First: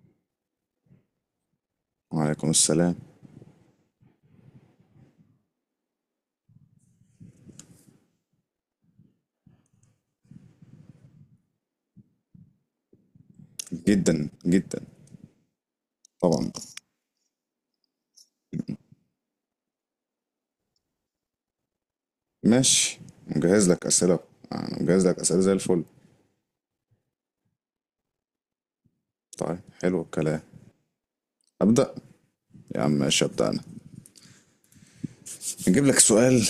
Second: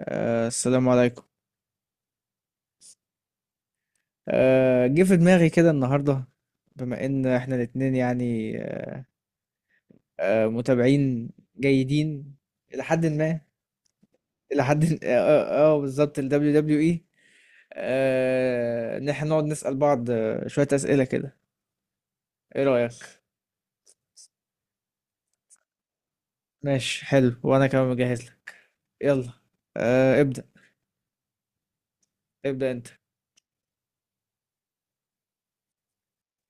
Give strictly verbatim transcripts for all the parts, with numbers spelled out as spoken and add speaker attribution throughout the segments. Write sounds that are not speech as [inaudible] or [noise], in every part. Speaker 1: آه السلام عليكم.
Speaker 2: وعليكم السلام.
Speaker 1: آه جه في دماغي كده النهارده، بما ان احنا الاتنين يعني آه متابعين، جيدين، الى حد ما.
Speaker 2: جدا
Speaker 1: الى
Speaker 2: جدا.
Speaker 1: حد [laughs] اه, آه, آه بالظبط ال
Speaker 2: طبعا.
Speaker 1: دبليو دبليو اي. آه ان احنا نقعد نسأل بعض آه، شوية أسئلة كده. ايه
Speaker 2: ماشي.
Speaker 1: رأيك؟
Speaker 2: مجهز لك أسئلة. أنا مجهز لك أسئلة زي الفل.
Speaker 1: ماشي حلو، وانا كمان مجهز لك. يلا.
Speaker 2: طيب حلو
Speaker 1: آه
Speaker 2: الكلام.
Speaker 1: ابدأ.
Speaker 2: أبدأ.
Speaker 1: ابدأ
Speaker 2: يا
Speaker 1: انت.
Speaker 2: عم ماشي أبدأ أنا. نجيب لك سؤال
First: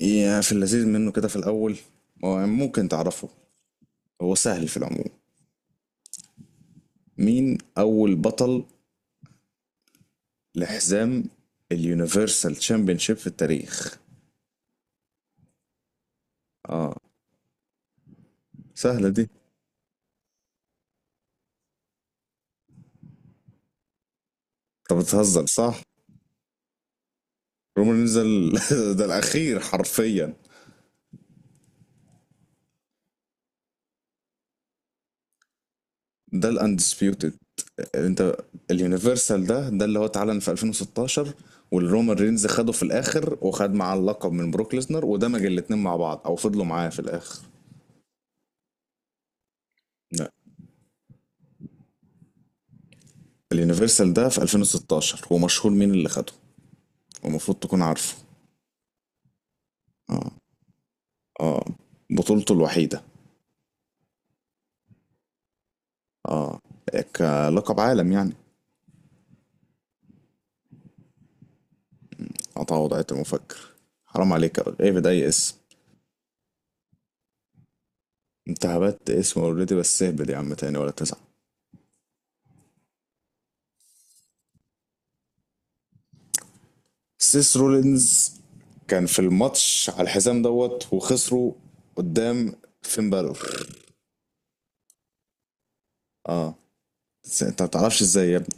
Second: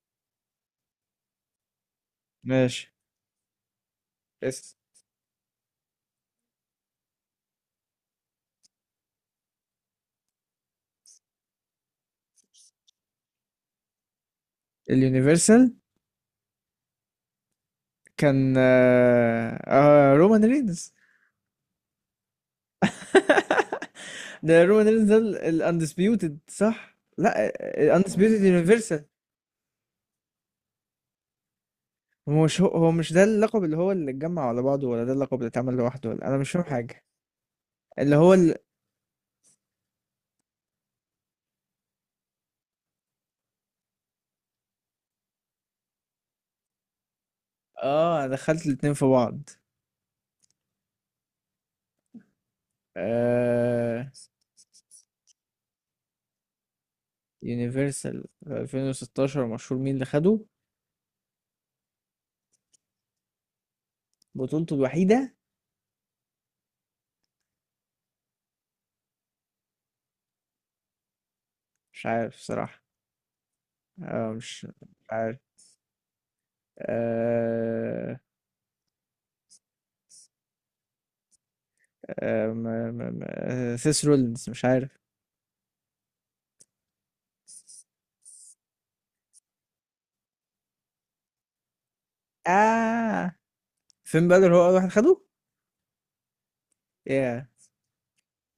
Speaker 2: يا في اللذيذ منه كده في الأول. هو ممكن
Speaker 1: ماشي،
Speaker 2: تعرفه. هو سهل
Speaker 1: بس.
Speaker 2: في العموم. مين أول بطل لحزام اليونيفرسال تشامبيونشيب في التاريخ؟
Speaker 1: اليونيفرسال
Speaker 2: اه.
Speaker 1: كان
Speaker 2: سهلة دي.
Speaker 1: آه آه رومان رينز. ده رومان
Speaker 2: انت
Speaker 1: رينز ده.
Speaker 2: بتهزر صح؟
Speaker 1: الاندسبيوتد، صح؟ لا.
Speaker 2: رومان رينز
Speaker 1: الاندسبيوتد
Speaker 2: ال- [laughs]
Speaker 1: يونيفرسال.
Speaker 2: ده الأخير حرفيا.
Speaker 1: هو مش هو, هو مش ده اللقب اللي هو اللي اتجمع على بعضه، ولا ده اللقب اللي اتعمل لوحده، ولا انا
Speaker 2: ده
Speaker 1: مش فاهم حاجه.
Speaker 2: الاندسبيوتد.
Speaker 1: اللي هو
Speaker 2: انت
Speaker 1: ال...
Speaker 2: اليونيفرسال ده ده اللي هو اتعلن في ألفين وستاشر، والرومان رينز خده في الاخر وخد معاه اللقب من بروك ليسنر ودمج الاتنين مع بعض او فضلوا معاه في الاخر.
Speaker 1: اه انا دخلت الاتنين في بعض.
Speaker 2: لا.
Speaker 1: آه...
Speaker 2: اليونيفرسال ده في ألفين وستاشر، ومشهور مين اللي خده؟ المفروض تكون عارفه.
Speaker 1: يونيفرسال في ألفين وستة عشر مشهور مين اللي
Speaker 2: اه.
Speaker 1: خده؟
Speaker 2: اه. بطولته الوحيدة.
Speaker 1: بطولته الوحيده.
Speaker 2: اه. كلقب عالم يعني.
Speaker 1: مش عارف
Speaker 2: عطاها
Speaker 1: صراحه.
Speaker 2: وضعية المفكر.
Speaker 1: آه
Speaker 2: حرام عليك يا
Speaker 1: مش
Speaker 2: راجل، ايه
Speaker 1: مش
Speaker 2: بدأي
Speaker 1: عارف.
Speaker 2: اسم؟
Speaker 1: آه...
Speaker 2: انت هبت اسم اوريدي، بس اهبد يا عم تاني ولا تزعل.
Speaker 1: آه... ما... ما... ما... آه... سيس رولينز، مش عارف.
Speaker 2: سيس رولينز كان في الماتش على الحزام دوت وخسروا قدام فين
Speaker 1: اه
Speaker 2: بالور.
Speaker 1: فين بدر هو اول واحد خده؟
Speaker 2: اه. س-
Speaker 1: ياه.
Speaker 2: انت ما تعرفش ازاي يا ابني؟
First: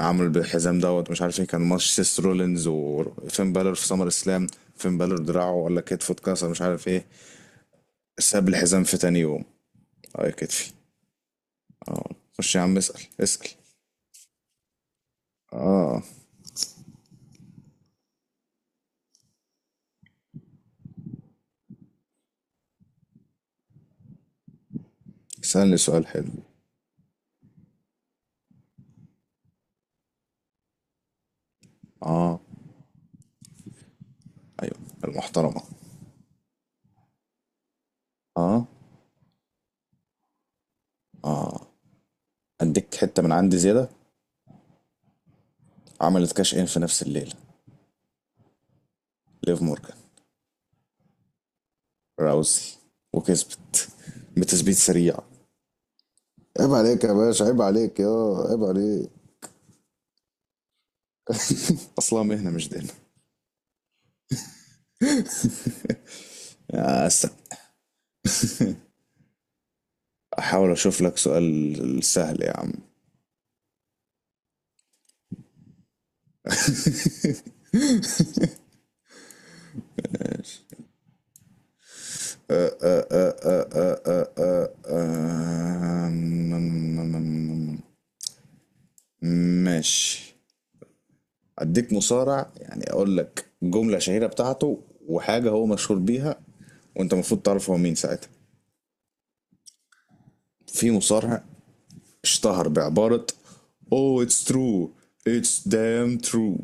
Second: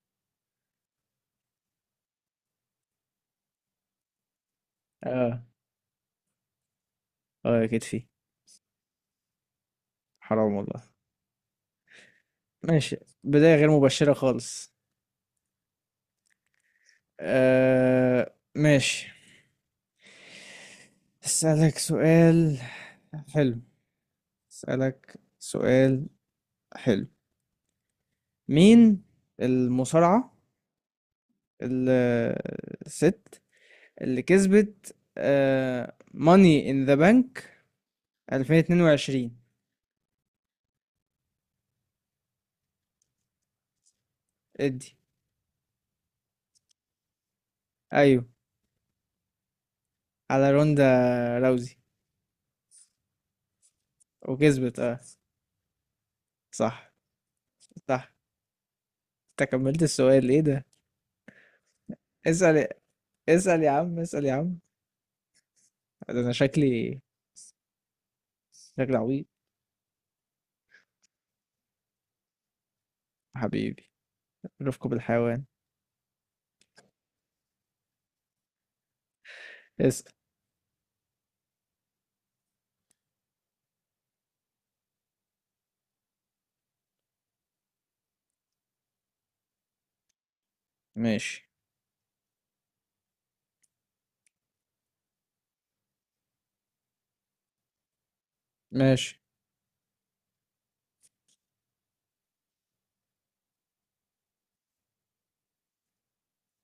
Speaker 2: عمل بالحزام دوت مش عارف ايه، كان ماتش سيس رولينز وفين بالور في سمر اسلام. فين بالور
Speaker 1: اه.
Speaker 2: دراعه ولا كتفه اتكسر مش عارف ايه،
Speaker 1: اه يا كتفي.
Speaker 2: ساب الحزام في تاني يوم. اه يا
Speaker 1: حرام
Speaker 2: كتفي.
Speaker 1: والله.
Speaker 2: اه. خش يا عم
Speaker 1: ماشي.
Speaker 2: اسأل اسأل.
Speaker 1: بداية غير مبشرة خالص.
Speaker 2: اه.
Speaker 1: آه ماشي. اسألك سؤال حلو. اسألك
Speaker 2: اسألني سؤال
Speaker 1: سؤال
Speaker 2: حلو.
Speaker 1: حلو. مين المصارعة
Speaker 2: اه.
Speaker 1: الست اللي
Speaker 2: ايوه.
Speaker 1: كسبت
Speaker 2: المحترمة.
Speaker 1: ماني ان ذا بانك
Speaker 2: اه.
Speaker 1: ألفين واتنين وعشرين؟
Speaker 2: اه. اديك حتة من عندي زيادة.
Speaker 1: ادي.
Speaker 2: عملت كاش ان في نفس الليلة،
Speaker 1: ايوه،
Speaker 2: ليف مورجان،
Speaker 1: على روندا راوزي.
Speaker 2: راوسي. وكسبت بتثبيت
Speaker 1: وكسبت. اه.
Speaker 2: سريع. عيب
Speaker 1: صح.
Speaker 2: عليك يا باشا، عيب عليك
Speaker 1: صح.
Speaker 2: يا عيب عليك.
Speaker 1: انت كملت السؤال؟ ايه ده؟
Speaker 2: اصلها مهنة
Speaker 1: اسأل.
Speaker 2: مش دين.
Speaker 1: اسأل يا عم، اسأل يا عم. ده انا شكلي،
Speaker 2: يا أسا
Speaker 1: شكلي عبيط.
Speaker 2: احاول اشوف لك سؤال سهل يا عم. [laughs]
Speaker 1: حبيبي، رفقة بالحيوان. اسأل.
Speaker 2: آه، آه، م- م- م- ماشي.
Speaker 1: ماشي.
Speaker 2: اديك مصارع، يعني اقول لك جملة شهيرة بتاعته وحاجة هو مشهور بيها وانت المفروض تعرف هو مين ساعتها.
Speaker 1: ماشي.
Speaker 2: في مصارع اشتهر بعبارة Oh it's true, it's damn true.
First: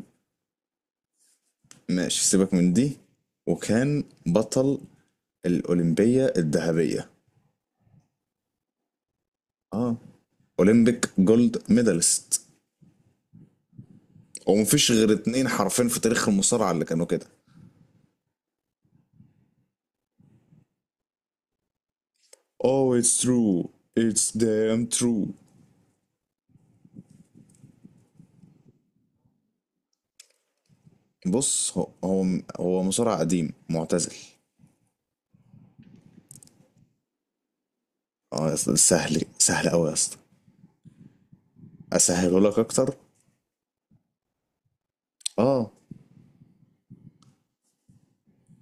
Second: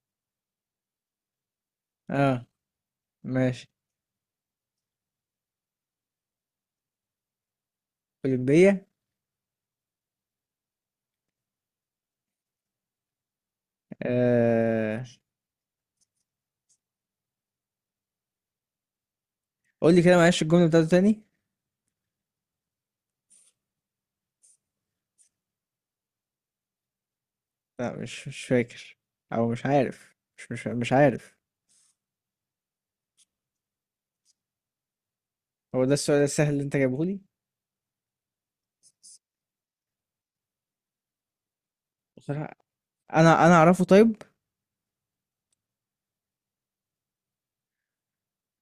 Speaker 2: ماشي
Speaker 1: اه.
Speaker 2: سيبك من دي.
Speaker 1: ماشي.
Speaker 2: وكان بطل الأولمبية الذهبية.
Speaker 1: أولمبية.
Speaker 2: اه. أولمبيك جولد ميدالست. ومفيش
Speaker 1: آه.
Speaker 2: غير اتنين حرفين في تاريخ المصارعة اللي كانوا كده.
Speaker 1: قول لي كده معلش الجملة بتاعته تاني.
Speaker 2: Oh it's true, it's damn true.
Speaker 1: لا، مش مش فاكر. او مش عارف، مش مش مش عارف.
Speaker 2: بص هو هو هو مصارع قديم معتزل.
Speaker 1: هو ده السؤال السهل اللي انت جايبه لي؟
Speaker 2: اه يا اسطى، سهل سهل قوي يا اسطى، اسهله
Speaker 1: بصراحة،
Speaker 2: لك اكتر.
Speaker 1: انا انا اعرفه طيب.
Speaker 2: اه.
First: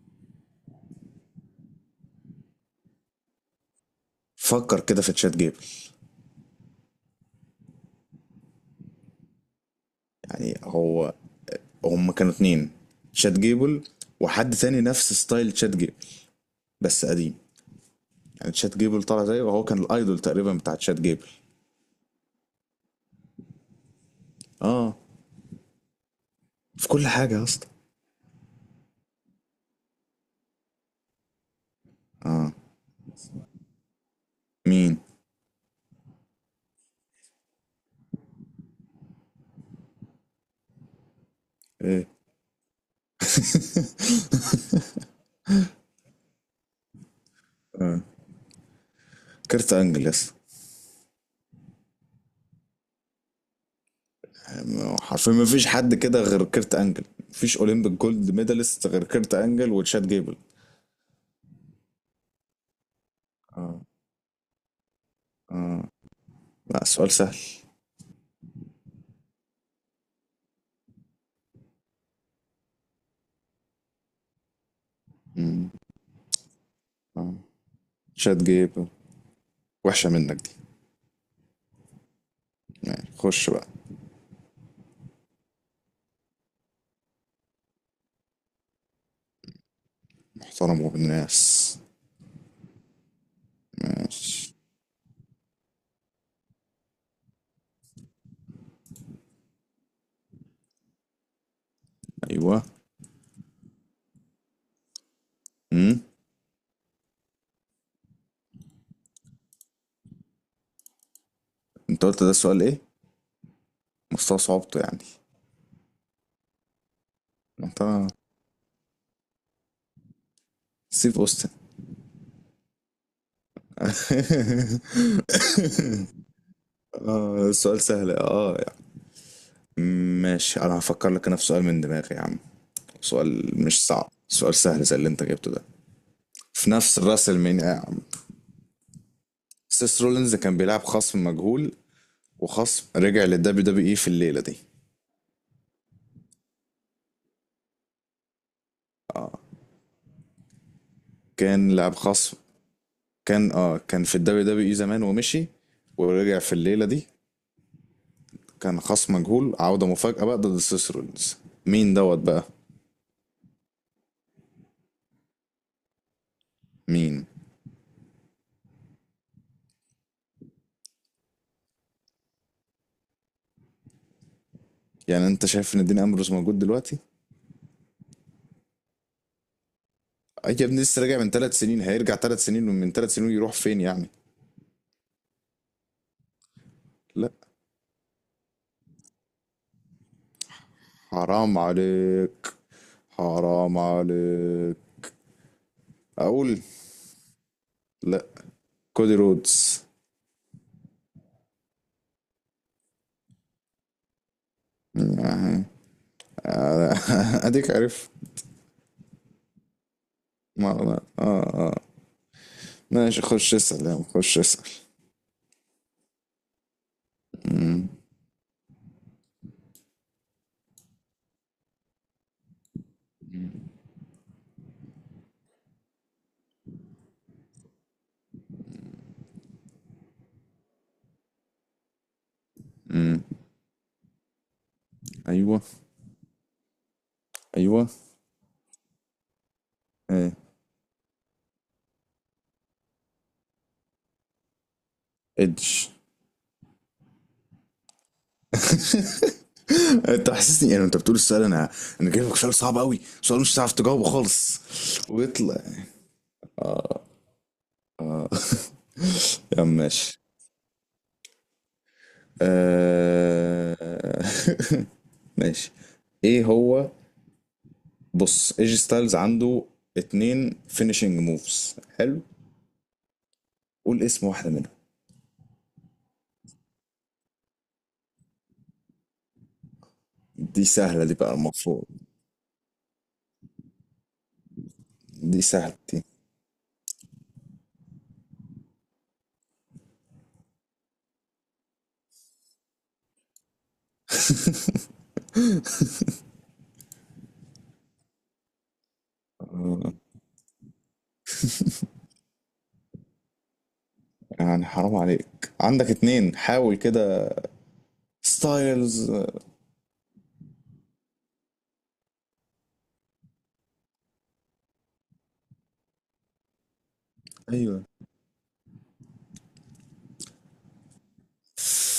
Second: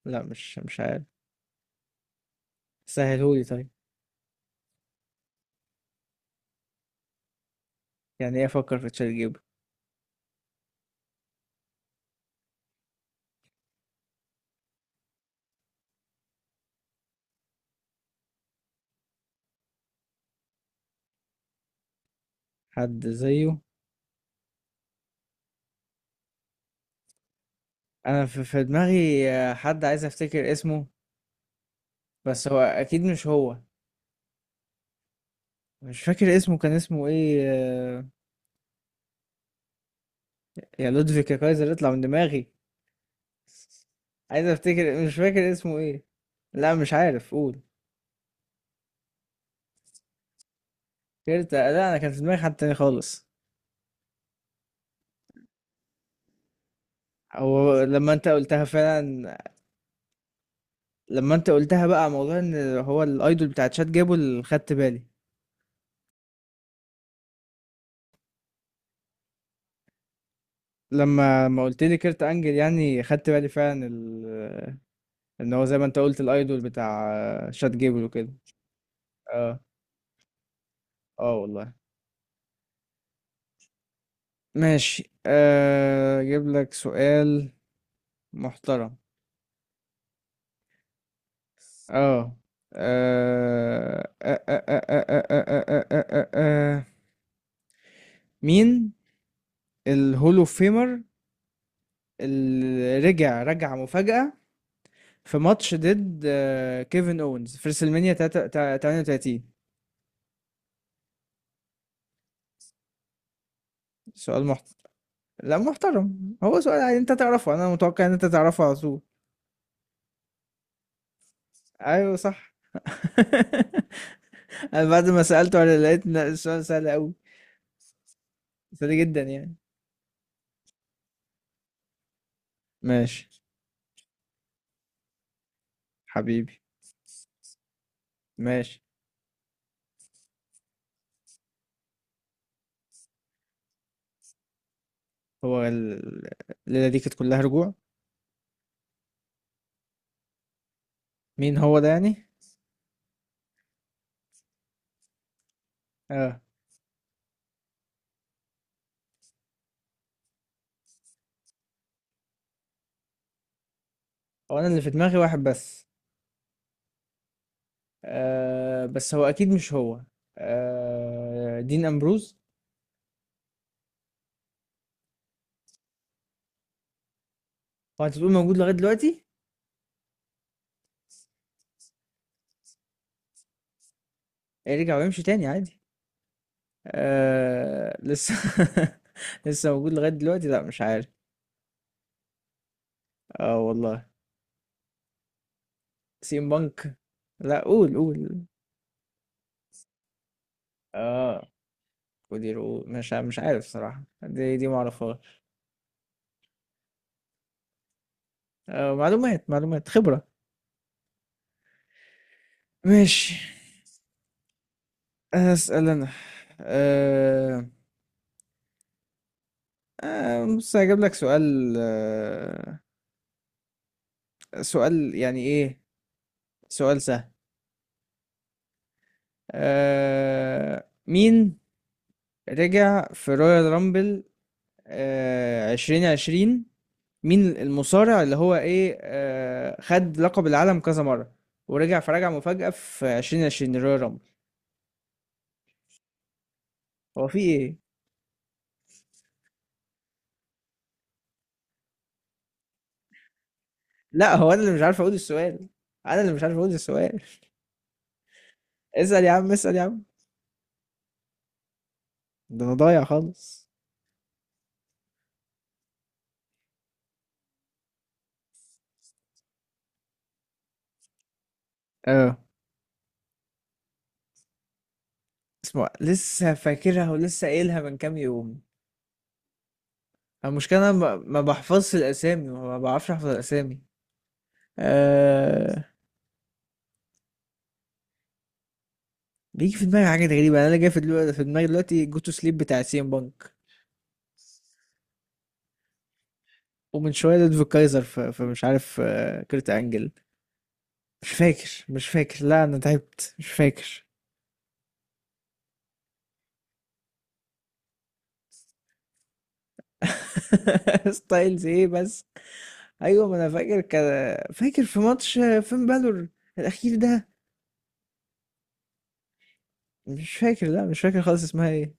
Speaker 1: لا، مش مش عارف. سهلهولي طيب.
Speaker 2: فكر كده في تشات جيبت.
Speaker 1: يعني ايه افكر في تشات جيب؟
Speaker 2: يعني هو هم كانوا اتنين، تشات جيبل وحد تاني نفس ستايل تشات جيبل بس قديم. يعني تشات جيبل طلع زيه، وهو كان الايدول تقريبا بتاع تشات جيبل.
Speaker 1: حد زيه؟
Speaker 2: اه، في كل حاجه يا اسطى.
Speaker 1: انا في في دماغي آه، حد عايز افتكر اسمه، بس هو اكيد مش هو.
Speaker 2: مين؟
Speaker 1: مش فاكر اسمه، كان اسمه ايه آه، يا لودفيك، يا كايزر، اطلع من
Speaker 2: ايه؟
Speaker 1: دماغي. عايز افتكر مش فاكر اسمه ايه. لا مش عارف، قول.
Speaker 2: كيرت انجل يا اسطى.
Speaker 1: كيرتا، لا انا كان في دماغي حد تاني خالص.
Speaker 2: يعني حرفيا ما فيش حد كده غير كيرت انجل. مفيش
Speaker 1: هو
Speaker 2: اولمبيك
Speaker 1: لما انت
Speaker 2: جولد
Speaker 1: قلتها
Speaker 2: ميداليست غير كيرت
Speaker 1: فعلا،
Speaker 2: انجل وتشات جيبل.
Speaker 1: لما انت قلتها بقى موضوع ان هو الايدول بتاع
Speaker 2: اه.
Speaker 1: تشات جابه اللي خدت بالي.
Speaker 2: اه. لا سؤال سهل.
Speaker 1: لما ما قلت لي كيرت انجل يعني خدت بالي فعلا ال... ان هو
Speaker 2: مم.
Speaker 1: زي ما انت قلت الايدول
Speaker 2: اه.
Speaker 1: بتاع شات جيبل وكده.
Speaker 2: تشات جيبل.
Speaker 1: اه.
Speaker 2: وحشه منك دي.
Speaker 1: اه والله.
Speaker 2: ماشي خش بقى.
Speaker 1: ماشي، آه، اجيب لك سؤال محترم.
Speaker 2: محترم وبالناس.
Speaker 1: اه. آه، آه،
Speaker 2: ماشي.
Speaker 1: آه، آه، آه، آه، آه، آه، آه، آه. آه، آه، آه، مين الهولو فيمر
Speaker 2: ايوه.
Speaker 1: اللي رجع رجع مفاجأة في ماتش
Speaker 2: امم.
Speaker 1: ضد آه، كيفن اونز في ريسلمانيا تمنية وتلاتين؟
Speaker 2: انت قلت ده السؤال ايه، مستوى
Speaker 1: سؤال محترم.
Speaker 2: صعوبته يعني.
Speaker 1: لا محترم، هو سؤال عادي، انت تعرفه،
Speaker 2: ما
Speaker 1: انا
Speaker 2: انت.
Speaker 1: متوقع ان انت تعرفه على طول.
Speaker 2: سيف اوستن.
Speaker 1: ايوه صح. [laughs]
Speaker 2: [laughs]
Speaker 1: انا بعد ما سألته على لقيت إن السؤال سهل قوي.
Speaker 2: اه السؤال سهل اه
Speaker 1: سهل
Speaker 2: يعني.
Speaker 1: جدا يعني.
Speaker 2: ماشي، انا هفكر لك انا في سؤال من دماغي يا عم.
Speaker 1: ماشي.
Speaker 2: سؤال مش صعب، سؤال سهل زي اللي انت جبته ده.
Speaker 1: حبيبي.
Speaker 2: في نفس الراس المين يا عم.
Speaker 1: ماشي.
Speaker 2: سيس رولينز كان بيلعب خصم مجهول، وخصم رجع للدبليو دبليو اي في الليله دي.
Speaker 1: هو ال- الليلة دي كانت كلها رجوع. مين
Speaker 2: كان
Speaker 1: هو ده
Speaker 2: لاعب
Speaker 1: يعني؟
Speaker 2: خصم. كان اه كان في الدبليو دبليو اي زمان ومشي، ورجع
Speaker 1: اه.
Speaker 2: في الليله دي. كان خصم مجهول، عودة مفاجأة بقى ضد سيس رولينز. مين دوت بقى؟
Speaker 1: هو انا اللي في دماغي واحد بس.
Speaker 2: مين؟
Speaker 1: آه بس هو اكيد مش هو. آه دين امبروز.
Speaker 2: يعني انت شايف ان دين امبروز موجود دلوقتي؟
Speaker 1: هو انت بتقول موجود لغاية دلوقتي؟
Speaker 2: اي يا ابني، لسه راجع من ثلاث سنين، هيرجع ثلاث سنين ومن ثلاث سنين يروح فين يعني؟
Speaker 1: يرجع ويمشي تاني عادي.
Speaker 2: لا.
Speaker 1: آه لسه. [laughs] لسه موجود لغاية دلوقتي؟ لا مش عارف.
Speaker 2: حرام عليك،
Speaker 1: اه
Speaker 2: حرام
Speaker 1: والله.
Speaker 2: عليك.
Speaker 1: سيم
Speaker 2: اقول.
Speaker 1: بانك. لا، قول
Speaker 2: لا،
Speaker 1: قول.
Speaker 2: كودي رودز.
Speaker 1: اه. ودي رؤوس، مش ع- مش عارف صراحة، دي دي معرفهاش.
Speaker 2: يعني. [laughs] اديك عارف.
Speaker 1: آه معلومات، معلومات، خبرة.
Speaker 2: ما ما اه اه ماشي،
Speaker 1: ماشي.
Speaker 2: خش اسأل يا عم، خش اسأل.
Speaker 1: أسأل أنا. أه
Speaker 2: امم.
Speaker 1: أه بص هجيب لك سؤال، أه سؤال يعني إيه؟ سؤال سهل. أه مين رجع
Speaker 2: امم.
Speaker 1: في رويال رامبل
Speaker 2: ايوه.
Speaker 1: أه عشرين عشرين؟ مين
Speaker 2: ايوه.
Speaker 1: المصارع اللي هو إيه أه خد
Speaker 2: ايه.
Speaker 1: لقب العالم كذا مرة ورجع فرجع مفاجأة في عشرين عشرين رويال رامبل؟
Speaker 2: ادج.
Speaker 1: هو في إيه؟
Speaker 2: [laughs] انت حسسني يعني انت بتقول السؤال، انا انا جايب لك سؤال صعب قوي، سؤال مش هتعرف تجاوبه
Speaker 1: لا هو أنا
Speaker 2: خالص
Speaker 1: اللي مش عارف أقول
Speaker 2: ويطلع.
Speaker 1: السؤال. أنا اللي مش عارف أقول السؤال. [laughs] اسأل يا عم،
Speaker 2: يا عم
Speaker 1: اسأل يا عم.
Speaker 2: ماشي.
Speaker 1: ده أنا ضايع خالص.
Speaker 2: آه... [laughs] ماشي. ايه هو؟ بص ايجي ستايلز عنده اتنين فينيشنج موفز حلو،
Speaker 1: اه.
Speaker 2: قول اسم واحدة منهم.
Speaker 1: اسمه لسه فاكرها، ولسه قايلها من كام يوم.
Speaker 2: دي
Speaker 1: المشكلة أنا
Speaker 2: سهلة دي
Speaker 1: ما
Speaker 2: بقى
Speaker 1: ما
Speaker 2: المفروض.
Speaker 1: بحفظش الأسامي، ما بعرفش أحفظ الأسامي.
Speaker 2: دي سهلة
Speaker 1: أه...
Speaker 2: دي.
Speaker 1: بيجي في دماغي حاجات غريبة، يعني أنا اللي جاي في دلوقتي في دماغي دلوقتي جو تو سليب بتاع سي ام بانك، ومن شوية لودفيج كايزر في... في مش عارف آه، كريت أنجل. مش فاكر، مش فاكر، لا أنا تعبت مش فاكر.
Speaker 2: يعني حرام عليك، عندك اتنين حاول كده. ستايلز.
Speaker 1: [laughs] ستايلز إيه بس؟ أيوة، ما أنا فاكر كده، فاكر في ماتش آه، فين بالور الأخير ده.
Speaker 2: ايوه.
Speaker 1: مش فاكر، لا مش فاكر خالص، اسمها إيه؟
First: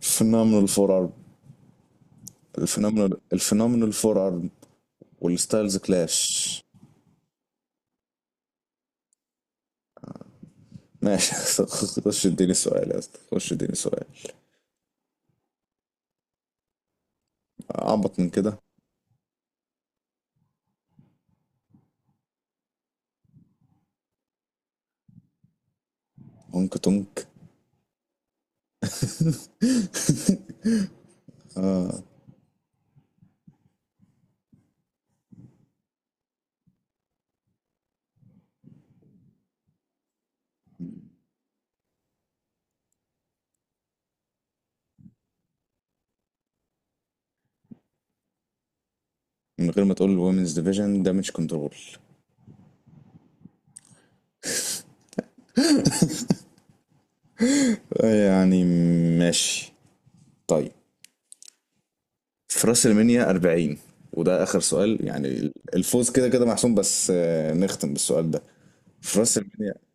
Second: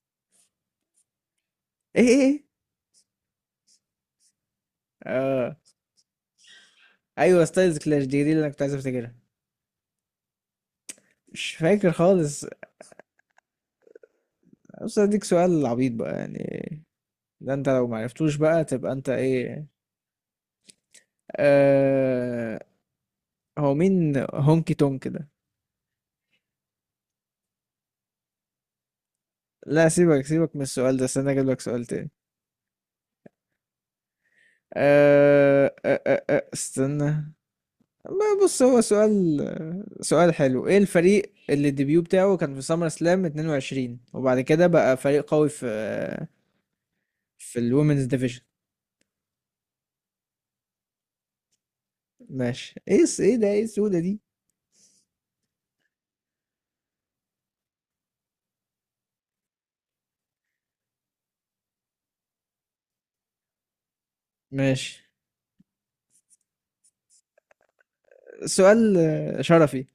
Speaker 2: فينومينال فور ارم.
Speaker 1: إيه إيه إيه؟
Speaker 2: الفينومينال الفينومينال فور ارم.
Speaker 1: آه.
Speaker 2: والستايلز كلاش.
Speaker 1: ايوه، ستايلز كلاش، دي دي اللي انا كنت عايز افتكرها.
Speaker 2: ماشي.
Speaker 1: مش فاكر
Speaker 2: [laughs] خش
Speaker 1: خالص.
Speaker 2: اديني سؤال يا اسطى، خش اديني سؤال.
Speaker 1: بس اديك سؤال عبيط بقى يعني، ده انت لو
Speaker 2: اعبط من
Speaker 1: معرفتوش
Speaker 2: كده؟
Speaker 1: بقى تبقى انت ايه؟ آه هو مين هونكي تونك ده؟
Speaker 2: هونك تونك.
Speaker 1: لا سيبك
Speaker 2: [laughs]
Speaker 1: سيبك من السؤال ده، استنى اجيب لك سؤال تاني. آه آه آه آه استنى. ما بص هو سؤال، سؤال حلو. ايه الفريق اللي الديبيو بتاعه كان في سمر سلام اتنين وعشرين وبعد كده بقى فريق قوي في في الومنز ديفيجن؟
Speaker 2: من غير ما تقول الومنز ديفيجن، دامج كنترول.
Speaker 1: ماشي. ايه الس- ايه ده، ايه السودة دي؟
Speaker 2: يعني ماشي طيب. في راس المنيا أربعين، وده اخر سؤال
Speaker 1: ماشي،
Speaker 2: يعني، الفوز كده كده محسوم، بس آه، نختم بالسؤال ده.
Speaker 1: سؤال
Speaker 2: في راس
Speaker 1: آه،
Speaker 2: المنيا
Speaker 1: شرفي.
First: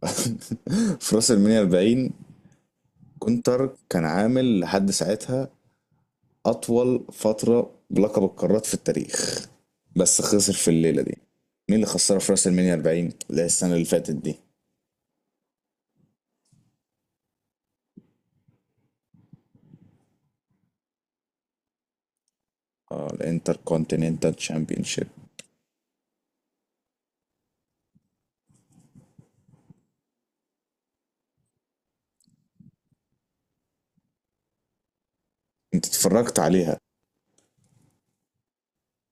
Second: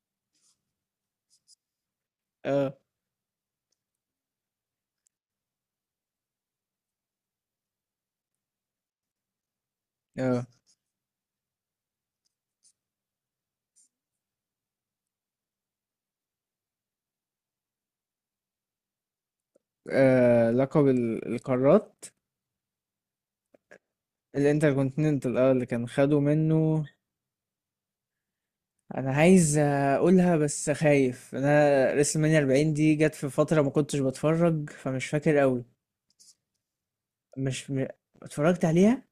Speaker 2: [laughs] في راس المنيا أربعين،
Speaker 1: اه.
Speaker 2: [laughs] كونتر كان عامل لحد ساعتها أطول فترة بلقب القارات في التاريخ، بس
Speaker 1: اه.
Speaker 2: خسر في الليلة دي. مين اللي خسرها في راس المنيا أربعين، اللي هي السنة اللي فاتت دي؟
Speaker 1: آه، لقب ال- القارات.
Speaker 2: اه، الانتر كونتيننتال تشامبيونشيب.
Speaker 1: الانتركونتيننتال، اه اللي كان خدوا منه. انا عايز اقولها بس خايف، انا ريسل مانيا اربعين دي جت في فتره ما كنتش بتفرج فمش فاكر قوي.
Speaker 2: انت اتفرجت عليها
Speaker 1: مش م... اتفرجت عليها.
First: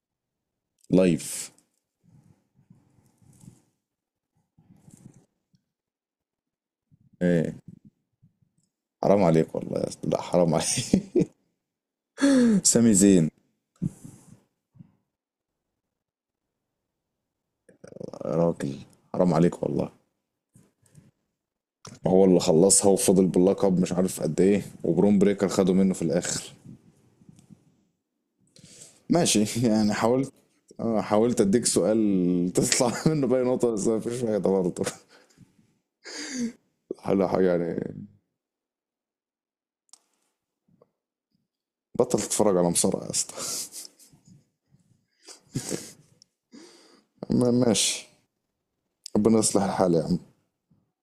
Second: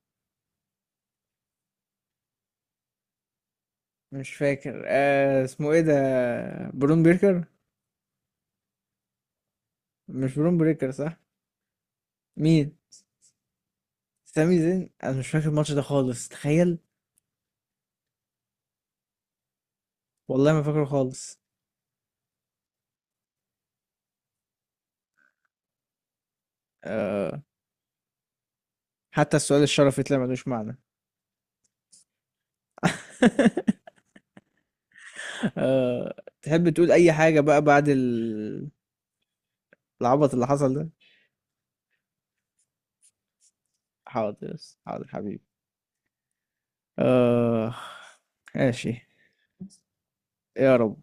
Speaker 2: لايف.
Speaker 1: مش فاكر آه اسمه ايه ده. برون بيركر.
Speaker 2: ايه؟ حرام عليك والله يا أسطى، لا
Speaker 1: مش
Speaker 2: حرام
Speaker 1: برون بريكر، صح؟
Speaker 2: عليك. [laughs]
Speaker 1: مين؟
Speaker 2: سامي زين.
Speaker 1: سامي زين، انا مش فاكر الماتش ده خالص، تخيل.
Speaker 2: يا راجل حرام عليك والله.
Speaker 1: والله ما فاكره خالص.
Speaker 2: ما هو اللي خلصها وفضل باللقب مش عارف قد ايه، وبرون بريكر خده منه في الاخر.
Speaker 1: آه حتى
Speaker 2: ماشي.
Speaker 1: السؤال
Speaker 2: [laughs] يعني
Speaker 1: الشرفي طلع
Speaker 2: حاولت.
Speaker 1: ملوش معنى.
Speaker 2: اه، حاولت اديك سؤال تطلع [laughs] منه باي نقطة،
Speaker 1: [laughs]
Speaker 2: بس مفيش فايدة برضه.
Speaker 1: آه، تحب تقول اي
Speaker 2: هلا حق
Speaker 1: حاجة بقى
Speaker 2: يعني.
Speaker 1: بعد ال- العبط اللي حصل ده؟
Speaker 2: بطل تتفرج على مصارعة يا اسطى.
Speaker 1: حاضر. حاضر حبيبي.
Speaker 2: ما-
Speaker 1: آه
Speaker 2: ماشي.
Speaker 1: ماشي.
Speaker 2: ربنا يصلح الحال يعني.
Speaker 1: يا رب.